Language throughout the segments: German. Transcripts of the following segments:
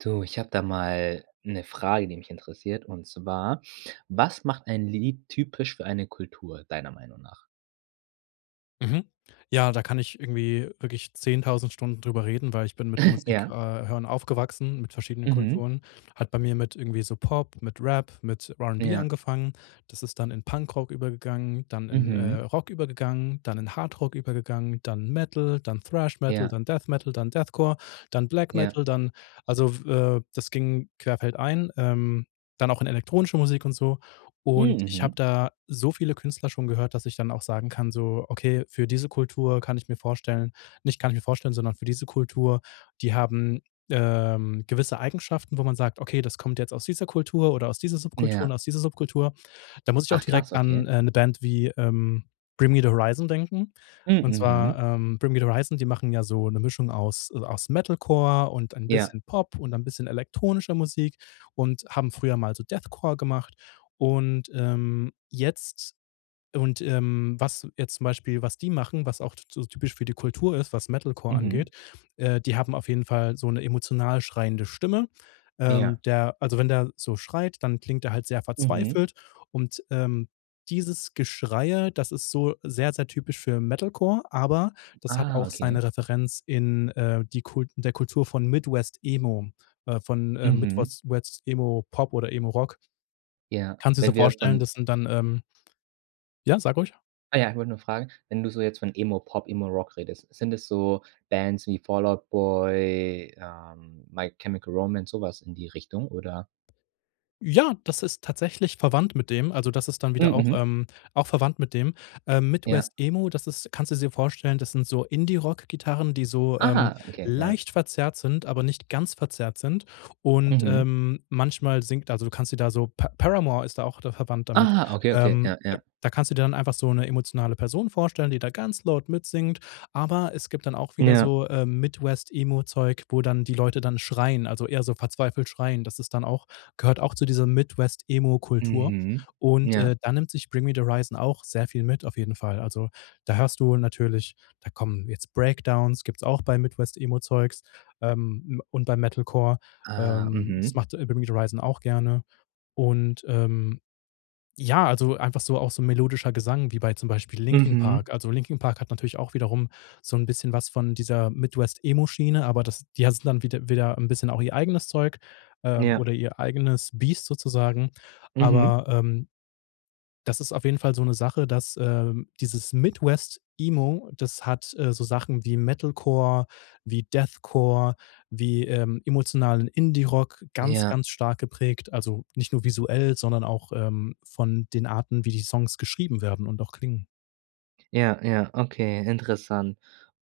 Du, ich habe da mal 'ne Frage, die mich interessiert. Und zwar, was macht ein Lied typisch für eine Kultur, deiner Meinung nach? Mhm, ja, da kann ich irgendwie wirklich 10.000 Stunden drüber reden, weil ich bin mit Musik äh, Ja. hören aufgewachsen, mit verschiedenen Mhm. Kulturen. Hat bei mir mit irgendwie so Pop, mit Rap, mit R&B Ja. angefangen. Das ist dann in Punkrock übergegangen, dann in, äh, Mhm. Rock übergegangen, dann in Hard Rock übergegangen, dann Metal, dann Thrash Metal, Ja. dann Death Metal, dann Deathcore, dann Black Ja. Metal, dann also, w äh, das ging querfeldein, ähm, dann auch in elektronische Musik und so. Hm. Und ich habe Mhm. da so viele Künstler schon gehört, dass ich dann auch sagen kann, so: „Okay, für diese Kultur kann ich mir vorstellen nicht kann ich mir vorstellen, sondern für diese Kultur, die haben, ähm, gewisse Eigenschaften, wo man sagt: ,Okay, das kommt jetzt aus dieser Kultur oder aus dieser Subkultur und Ja. aus dieser Subkultur.’.“ Da muss ich auch Ach krass, direkt an okay. 'ne Band wie, ähm, „Bring Me the Horizon“ denken. Hm, Und mhm. zwar, ähm, „Bring Me the Horizon“, die machen ja so 'ne Mischung aus, äh, aus Metalcore und ein Ja. bisschen Pop und ein bisschen elektronischer Musik und haben früher mal so Deathcore gemacht. Und, ähm, jetzt und, ähm, was jetzt zum Beispiel, was die machen, was auch t so typisch für die Kultur ist, was Metalcore Mhm. angeht, äh, die haben auf jeden Fall so 'ne emotional schreiende Stimme. Ja. Ähm, der also wenn der so schreit, dann klingt der halt sehr Mhm. verzweifelt und, ähm, dieses Geschreie, das ist so sehr, sehr typisch für Metalcore, aber das hat Ah, auch seine okay. Referenz in, äh die Kult der Kultur von Midwest Emo, äh, von, äh, Mhm. Midwost West Emo Pop oder Emo Rock. Ja, Kannst du dir so wenn wir vorstellen, von das sind dann, ähm Ja, sag ruhig. ah ja, ich wollte nur fragen, wenn du so jetzt von Emo Pop, Emo Rock redest, sind es so Bands wie Fall Out Boy, ähm, My Chemical Romance, so was in die Richtung, oder? Ja, das ist tatsächlich verwandt mit dem, also das ist dann Hm, wieder auch, mhm. ähm, auch verwandt mit dem. Ähm, Ja. Midwest Emo, das ist kannst du dir vorstellen, das sind so Indie Rockgitarren, die so, ähm, Aha, okay, ja. leicht verzerrt sind, aber nicht ganz verzerrt sind. Und, Mhm. ähm, manchmal singt also du kannst dir da so, Pa-Paramore ist da auch da verwandt damit. Ah, okay, okay, Ähm, ja, da ja. da kannst du dir dann einfach so 'ne emotionale Person vorstellen, die da ganz laut mitsingt. Aber es gibt dann auch wieder Ja. so, ähm, Midwest Emo-Zeug, wo dann die Leute dann schreien, also eher so verzweifelt schreien. Das ist dann auch gehört auch zu dieser Midwest Emo-Kultur. Mhm. Und, Ja. äh, dann nimmt sich „Bring Me the Horizon“ auch sehr viel mit auf jeden Fall. Also da hörst du natürlich da kommen jetzt Breakdowns, gibt's auch bei Midwest Emo-Zeugs, ähm, und bei Metalcore. Ah, Ähm, das mhm. macht „Bring Me the Horizon“ auch gerne. Und, ähm, ja, also einfach so auch so melodischer Gesang wie bei zum Beispiel „Linkin Mhm. Park“. Also „Linkin Park“ hat natürlich auch wiederum so 'n bisschen was von dieser Midwest Emo-Schiene, aber das die hatten dann wiede wieder 'n bisschen auch ihr eigenes Zeug, ähm, Ja. oder ihr eigenes Biest sozusagen. Mhm. Aber, ähm, das ist auf jeden Fall so 'ne Sache, dass, ähm dieses Midwest Emo, das hat, äh, so Sachen wie Metalcore, wie Deathcore, wie, ähm, emotionalen Indie Rock ganz, Ja. ganz stark geprägt. Also, nicht nur visuell, sondern auch, ähm, von den Arten, wie die Songs geschrieben werden und auch klingen. Ja, ja, okay, interessant.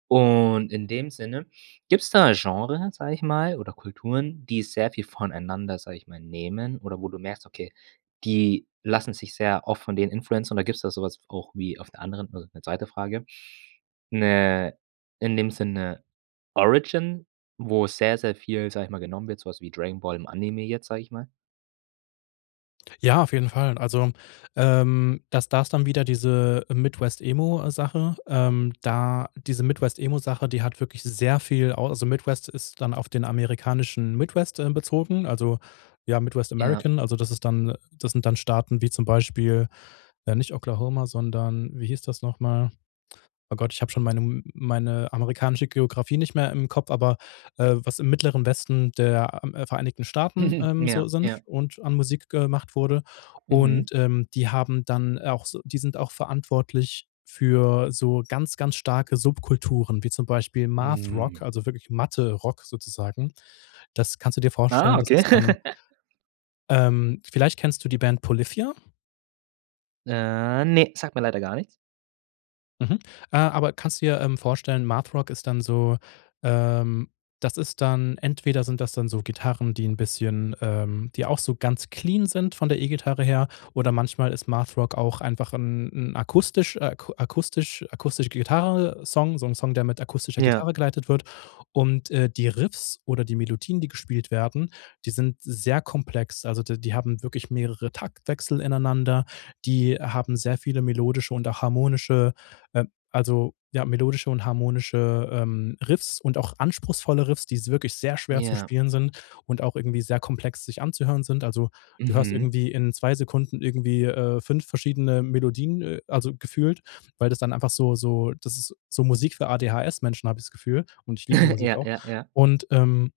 Und, in dem Sinne, gibt's da 'n Genre, sage ich mal, oder Kulturen, die sehr viel voneinander, sage ich mal, nehmen oder wo du merkst, okay, die lassen sich sehr oft von denen beeinflussen? Oder gibt's da so was v auch wie auf der anderen also, 'ne 2. Frage, 'ne in dem Sinn, 'ne Origin, wo sehr, sehr viel, sage ich mal, genommen wird, so was wie „Dragon Ball“ im Anime jetzt, sage ich mal? Ja, auf jeden Fall, also, ähm, das da ist dann wieder diese, äh, „Midwest-Emo“, äh, Sache. Ähm, da diese Midwest-Emo-Sache, die hat wirklich sehr viel au also, Midwest ist dann auf den amerikanischen Midwest ähm, bezogen, also, ja, Midwest Ja. American, also, das ist dann äh, das sind dann Staaten wie zum Beispiel ja, nicht Oklahoma, sondern, wie hieß das noch mal? Oh Gott, ich habe schon mein ähm, m meine amerikanische Geografie nicht mehr im Kopf, aber, äh, was im Mittleren Westen der, äh, A Vereinigten Staaten, ähm, Ja, so sind ja. und an Musik gemacht wurde. Mhm. Und, ähm, die haben dann, äh, auch so die sind auch verantwortlich für so ganz, ganz starke Subkulturen, wie zum Beispiel „Math-Rock“, Mhm. also wirklich Mathe-Rock sozusagen. Das kannst du dir Ah, vorstellen, dass okay. es dann ähm vielleicht kennst du die Band „Polyphia“? Äh, ne, sagt mir leider gar nichts. Mhm, äh, aber kannst du dir, ähm, vorstellen. Math-Rock ist dann so, ähm das ist dann entweder sind das dann so Gitarren, die 'n bisschen, ähm die auch so ganz clean sind von der E-Gitarre her oder manchmal ist Math-Rock auch einfach 'n 'n akustisch äh, aku akustisch akustische Gitarrensong, so 'n Song, der mit akustischer Ja. Gitarre geleitet wird und, äh, die Riffs oder die Melodien, die gespielt werden, die sind sehr komplex. Also, d die haben wirklich mehrere Taktwechsel ineinander. Die haben sehr viele melodische und harmonische, ähm also, ja, melodische und harmonische, ähm, Riffs und auch anspruchsvolle Riffs, die s wirklich sehr schwer zu Ja. spielen sind und auch irgendwie sehr komplex sich anzuhören sind. Also, du hörst Mhm. irgendwie in 2 Sekunden irgendwie, äh, 5 verschiedene Melodien, äh, also, gefühlt, weil das dann einfach so so das ist so Musik für ADHS-Menschen, habe ich das Gefühl und ich liebe die Musik Ja, auch. ja, ja. Und, ähm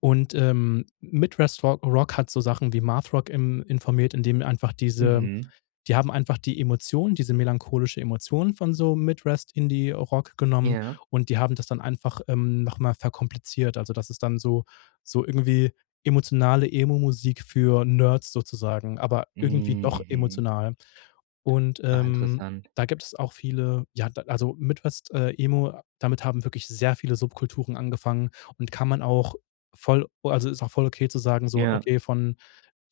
und, ähm, Midwest Ro Rock hat so Sachen wie Math-Rock, ähm, informiert, indem er einfach diese Mhm. die haben einfach die Emotionen diese melancholische Emotionen von so Midwest-Indie-Rock genommen Ja. und die haben das dann einfach, ähm, noch mal verkompliziert. Also, das ist dann so so irgendwie emotionale Emo-Musik für Nerds sozusagen, aber irgendwie Hm, doch mhm. emotional. Und, Ah, ähm, interessant. da gibt's auch viele ja, da also, Midwest, äh, Emo, damit haben wirklich sehr viele Subkulturen angefangen und kann man auch voll, o also, ist auch voll okay zu sagen, so: Ja. „Okay, von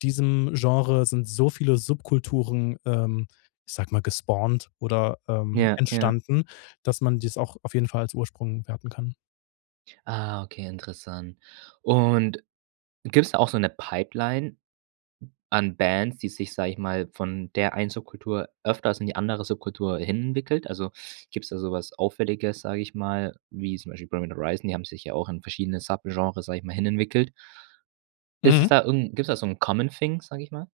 diesem Genre sind so viele Subkulturen, ähm, ich sage mal, gespawnt oder, ähm, Ja, ja. entstanden, dass man dies auch auf jeden Fall als Ursprung werten kann." Ah, okay, interessant. Und gibt's da auch so 'ne Pipeline an Bands, die sich, sage ich mal, von der einen Subkultur öfters in die andere Subkultur hin entwickelt? Also, gibt's da so was Auffälliges, sage ich mal, wie zum Beispiel Bring Me The Horizon, die haben sich ja auch in verschiedene Subgenres, sage ich mal, hinentwickelt. Ist es Mhm. da irgend gibt's da so 'n common thing, sage ich mal?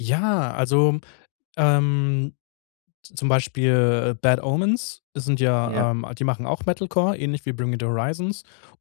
Ja, also, ähm, zum Beispiel, äh, Bad Omens, sind ja, Ja. ähm die machen auch Metal Core ähnlich wie Bring Me The Horizon.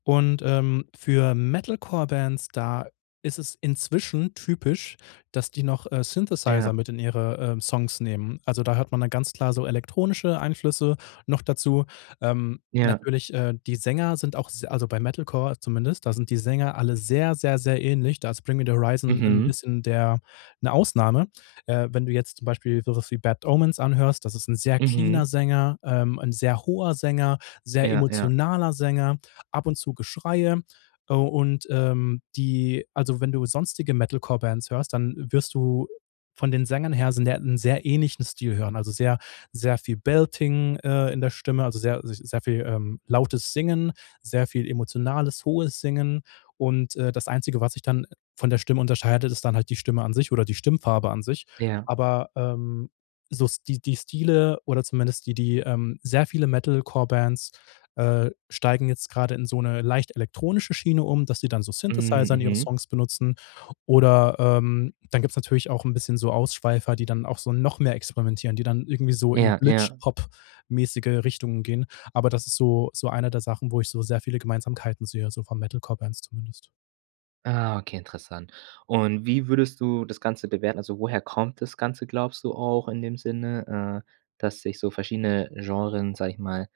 Und, ähm, für Metal-Core-Bands, da ist es inzwischen typisch, dass die noch, äh, Ja. Synthesizer mit in ihre, ähm, Songs nehmen. Also, da hört man dann ganz klar so elektronische Einflüsse noch dazu. Ähm, Ja. Ja. natürlich, äh, die Sänger sind auch se also, bei Metal Core zumindest, da sind die Sänger alle sehr, sehr, sehr ähnlich. Da ist Bring Me The Horizon ein Mhm. bisschen der 'ne Ausnahme. Äh, wenn du jetzt zum Beispiel sowas wie Bad Omens anhörst, das ist ein sehr cleaner Mhm. Sänger, ähm, 'n sehr hoher Sänger, sehr Ja, ja. emotionaler Sänger, ab und zu Geschreie. Äh, und, ähm, die also, wenn du sonstige Metal Core Bands hörst, dann wirst du von den Sängern her sind ja, 'n sehr ähnlichen Stil hören, also, sehr, sehr viel Belting, äh, in der Stimme, also, sehr, äh, sich sehr viel, ähm, lautes Singen, sehr viel emotionales hohes Singen. Und, äh, das Einzige, was sich dann von der Stimme unterscheidet, ist dann halt die Stimme an sich oder die Stimmfarbe an sich. Ja. Aber, ähm, so Sti die Stile oder zumindest die die, ähm sehr viele Metal Core Bands, äh, steigen jetzt gerade in so 'ne leicht elektronische Schiene um, dass sie dann so Mhm, Synthesizer in ihre mhm. Songs benutzen. Oder, ähm, dann gibt's natürlich auch 'n bisschen so Ausschweifer, die dann auch so noch mehr experimentieren. Die dann irgendwie so in Ja, ja. Glitch-Hop-mäßige Richtungen gehen. Aber das ist so so einer der Sachen, wo ich so sehr viele Gemeinsamkeiten sehe, so von Metal-Core-Bands zumindest. Ah, okay, interessant, und wie würdest du das Ganze bewerten? Also, woher kommt das Ganze, glaubst du, auch in dem Sinne, äh, dass sich so verschiedene Genren, sage ich mal,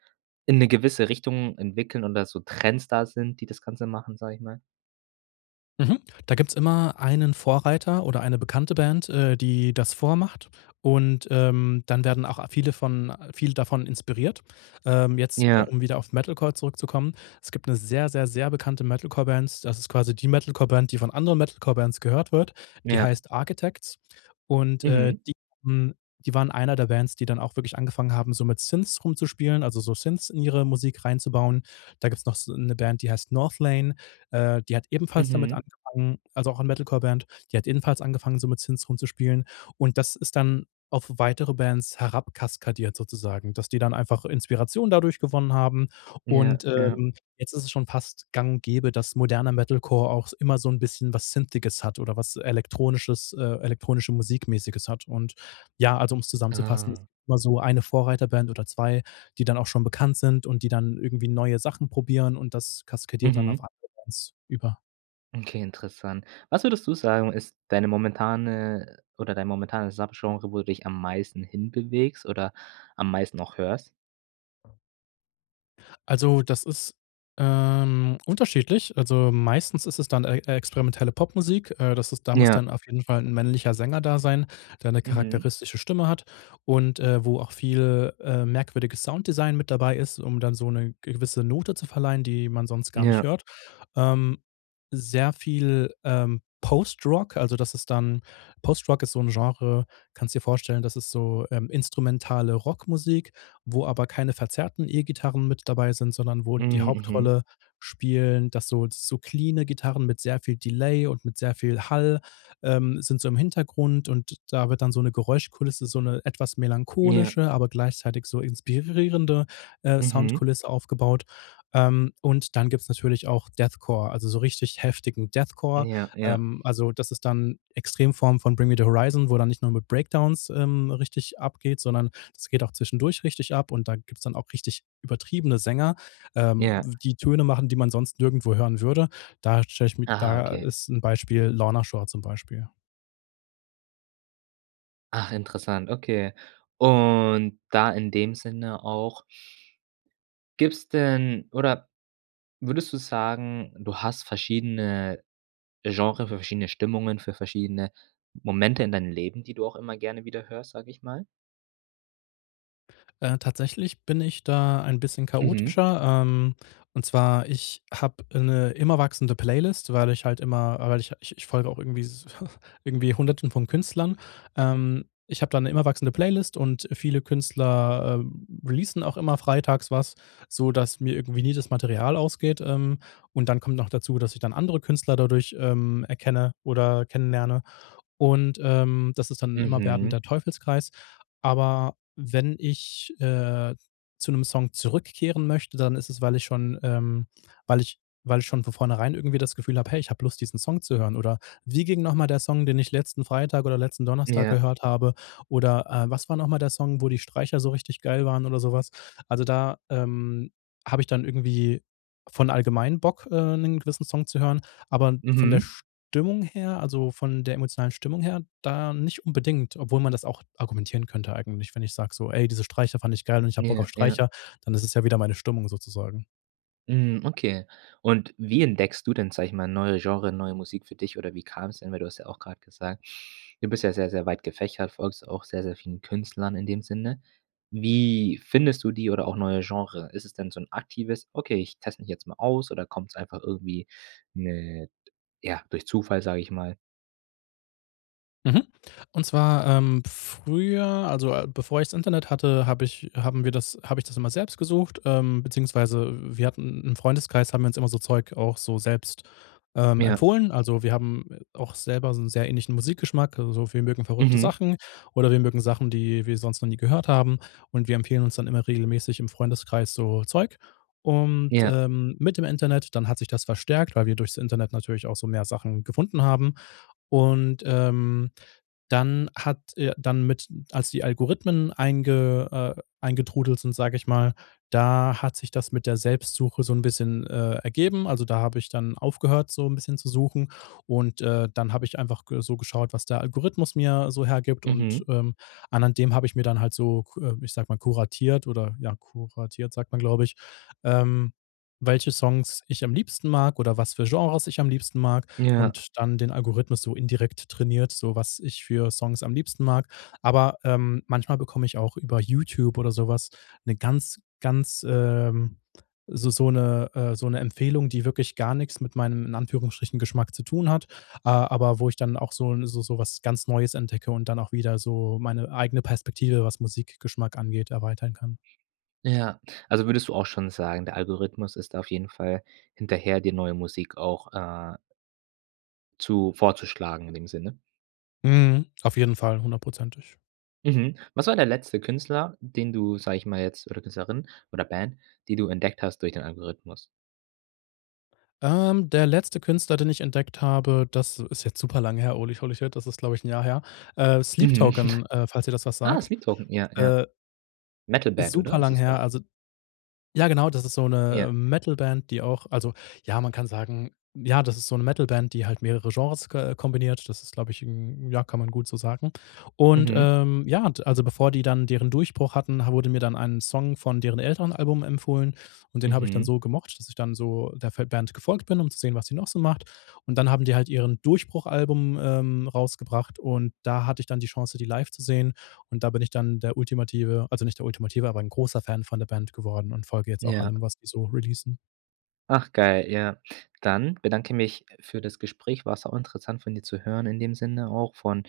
in 'ne gewisse Richtung entwickeln und dass so Trends da sind, die das Ganze machen, sage ich mal? Mhm, da gibt's immer einen Vorreiter oder eine bekannte Band, äh, die das vormacht und, ähm, dann werden auch a viele von viele davon inspiriert. Ähm, jetzt Ja. um wieder auf Metalcore zurückzukommen. Es gibt 'ne sehr, sehr, sehr bekannte Metalcore-Band. Das ist quasi die Metalcore-Band, die von anderen Metalcore-Bands gehört wird. Die Ja. heißt Architects. Und, äh, Mhm. die [unintelligible] die waren eine der Bands, die dann auch wirklich angefangen haben, so mit Synths rumzuspielen, also, so Synths in ihre Musik reinzubauen. Da gibt's noch so 'ne Band, die heißt Northlane äh, die hat ebenfalls damit Mhm. angefangen, also, auch ein Metalcore-Band die hat ebenfalls angefangen, so mit Synths rumzuspielen. Und das ist dann auf weitere Bands herab kaskadiert sozusagen, dass die dann einfach Inspiration dadurch gewonnen haben. Ja, Und, ja. ähm, jetzt ist es schon fast gang und gäbe, dass moderner Metalcore auch immer so 'n bisschen was synthiges hat oder was elektronisches, äh elektronische-Musik-mäßiges hat. Und ja, also, um's zusammenzufassen, es Ah. gibt immer so eine Vorreiterband oder 2, die dann auch schon bekannt sind und die dann irgendwie neue Sachen probieren und das kaskadiert dann auf Mhm. andere Bands über. Okay, interessant. Was würdest du sagen, ist deine momentane, äh, oder dein momentanes Subgenre wo du dich am meisten hinbewegst oder am meisten auch hörst? Also das ist, ähm, unterschiedlich. Also, meistens ist es dann ex experimentelle Popmusik. Äh, das ist da muss Ja. dann auf jeden Fall 'n männlicher Sänger da sein, der eine Mhm. charakteristische Stimme hat und, äh, wo auch viel, äh, merkwürdiges Sounddesign mit dabei ist, um dann so 'ne gewisse Note zu verleihen, die man sonst gar nicht Ja. hört. Ähm, sehr viel, ähm, Postrock, also das ist dann Postrock ist so 'n Genre, kannst dir vorstellen, das ist so, ähm, instrumentale Rockmusik, wo aber keine verzerrten E-Gitarren mit dabei sind, sondern wo die Mhm. Mhm. Hauptrolle spielen, dass so so cleane Gitarren mit sehr viel Delay und mit sehr viel Hall, ähm, sind so im Hintergrund und da wird dann so 'ne Geräuschkulisse, so 'ne etwas Ja. melancholische, aber gleichzeitig so inspirierende, äh, Mhm. Soundkulisse aufgebaut. Ähm, und dann gibt's natürlich auch Deathcore, also so richtig heftigen Deathcore. Ja, ja. Ähm, also das ist dann, äh, Extremform von Bring me the Horizon, wo dann nicht nur mit Breakdowns, ähm, richtig abgeht, sondern das geht auch zwischendurch richtig ab und da gibt's dann auch richtig übertriebene Sänger, ähm, Ja. w die Töne machen, die man sonst nirgendwo hören würde. Da stelle ich mir Aha, da okay. ist 'n Beispiel Lorna Shore zum Beispiel. Ach interessant, okay. Und da in dem Sinne auch gibt's denn oder würdest du sagen, du hast verschiedene Genre, für verschiedene Stimmungen, für verschiedene Momente in deinem Leben, die du auch immer gerne wieder hörst, sage ich mal? Äh, tatsächlich bin ich da ein bisschen Mhm. chaotischer. Ähm, und zwar ich habe 'ne immer wachsende Playlist, weil ich halt immer ah, weil ha ich ich folge auch irgendwie s irgendwie Hunderten von Künstlern. Ähm, ich habe da 'ne immer wachsende Playlist und viele Künstler, äh, releasen auch immer freitags was, sodass mir irgendwie nie das Material ausgeht. Ähm, und dann kommt noch dazu, dass ich dann andere Künstler dadurch, ähm, erkenne oder kennenlerne. Und, ähm, das ist dann 'n immer werdender Mhm. Teufelskreis. Aber wenn ich, äh, zu 'nem Song zurückkehren möchte, dann ist es, weil ich schon, ähm weil ich weil ich schon von vornherein irgendwie das Gefühl habe: „Hey, ich habe Lust, diesen Song zu hören.“ Oder: „Wie ging noch mal der Song, den ich letzten Freitag oder letzten Donnerstag Ja. gehört habe?“ Oder, äh: „Was war noch mal der Song, wo die Streicher so richtig geil waren“ oder so was? Also, da, ähm, habe ich dann irgendwie von allgemein Bock, äh, 'nen gewissen Song zu hören, aber von der Mhm. Stimmung her, also, von der emotionalen Stimmung her, da nicht unbedingt, obwohl man das auch argumentieren könnte eigentlich. Wenn ich sag so: „Ey, diese Streicher fand ich geil und ich habe Bock Ja, auf ja. Streicher,“ dann ist es ja wieder meine Stimmung sozusagen. Hm, okay. Und wie entdeckst du denn, sage ich mal, neue Genre, neue Musik für dich oder wie kam's denn weil du hast ja auch grad gesagt, du bist ja sehr, sehr weit gefächert, folgst auch sehr, sehr vielen Künstlern in dem Sinne. Wie findest du die oder auch neue Genre? Ist es denn so 'n aktives: „Okay, ich teste mich jetzt mal aus.“ oder kommt's einfach irgendwie, ne ja, durch Zufall, sage ich mal? Mhm, und zwar, ähm, früher, also, äh, bevor ich's Internet hatte, hab ich haben wir das habe ich das immer selbst gesucht. Ähm, beziehungsweise wir hatten im Freundeskreis haben wir uns immer so Zeug auch so selbst, ähm, Ja. empfohlen. Also wir haben, äh, auch selber so 'n sehr ähnlichen Musikgeschmack. Also wir mögen verrückte Mhm. Sachen oder wir mögen Sachen, die wir sonst noch nie gehört haben. Und wir empfehlen uns dann immer regelmäßig im Freundeskreis so Zeug. Und, Ja. ähm, mit dem Internet dann hat sich das verstärkt, weil wir durch's Internet natürlich auch so mehr Sachen gefunden haben. Und, ähm, dann hat, äh dann mit als die Algorithmen einge äh, eingetrudelt sind, sage ich mal, da hat sich das mit der Selbstsuche so 'n bisschen, äh, ergeben. Also da habe ich dann aufgehört so 'n bisschen zu suchen. Und, äh, dann habe ich einfach ge so geschaut, was der Algorithmus mir so hergibt. Und, Mhm. ähm, anhand dem habe ich mir dann halt so ku ich sag mal kuratiert oder, ja kuratiert sagt man, glaube ich, ähm, welche Songs ich am liebsten mag oder was für Genres ich am liebsten mag Ja. und dann den Algorithmus so indirekt trainiert, so was ich für Songs am liebsten mag. Aber, ähm, manchmal bekomme ich auch über YouTube oder sowas 'ne ganz, ganz, ähm so so 'ne, äh so 'ne Empfehlung, die wirklich gar nichts mit meinem, in Anführungsstrichen, Geschmack zu tun hat, ah, aber wo ich dann auch so 'n so so was ganz Neues entdecke und dann auch wieder so meine eigene Perspektive, was Musikgeschmack angeht, erweitern kann. Ja, also würdest du auch schon sagen, der Algorithmus ist auf jeden Fall hinterher, dir neue Musik auch, äh zu vorzuschlagen in dem Sinne? Mhm, auf jeden Fall, hundertprozentig. Mhm. Was war der letzte Künstler, den du, sage ich mal, jetzt oder Künstlerin oder Band, die du entdeckt hast durch den Algorithmus? Ähm, der letzte Künstler, den ich entdeckt habe, das ist jetzt super lang her, holy, holy shit, das ist, glaube ich, 'n Jahr her. Äh, „Sleep Mhm. Token“, äh, falls dir das was Ah, sagt. „Sleep Token“ ja, ja. Äh. Ist Metal-Band, super oder, ist lang es her. doch. Also ja, genau, das ist so 'ne, Ja. äh, Metal-Band, die auch Also, ja, man kann sagen ja, das ist so 'ne Metal-Band, die halt mehrere Genres k kombiniert. Das ist, glaube ich hm, ja, kann man gut so sagen. Und, Mhm. ähm, ja, und, also, bevor die dann deren Durchbruch hatten, wurde mir dann ein Song von deren älteren Album empfohlen. Und den habe ich dann Mhm. so gemocht, dass ich dann so der f der Band gefolgt bin, um zu sehen, was sie noch so macht. Und dann haben die halt ihren Durchbruch-Album, ähm, rausgebracht und da hatte ich dann die Chance, die live zu sehen. Und da bin ich dann der ultimative, also nicht der ultimative, aber 'n großer Fan von der Band geworden und folge jetzt auch Ja. allem, was die so releasen. Ach geil, ja. Dann bedanke mich für das Gespräch. War sauinteressant von dir zu hören in dem Sinne auch, von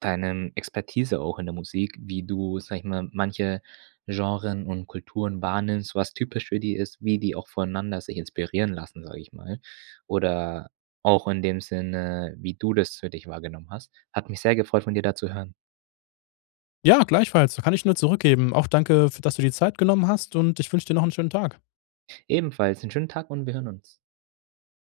deinem Expertise auch in der Musik, wie du, sage ich mal, manche Genren und Kulturen wahrnimmst, was typisch für die ist, wie die auch voneinander sich inspirieren lassen, sage ich mal. Oder auch in dem Sinne, wie du das für dich wahrgenommen hast. Hat mich sehr gefreut, von dir da zu hören. Ja, gleichfalls kann ich nur zurückgeben. Auch danke, f dass du dir Zeit genommen hast und ich wünsche dir noch 'n schönen Tag. Ebenfalls 'n schönen Tag und wir hören uns.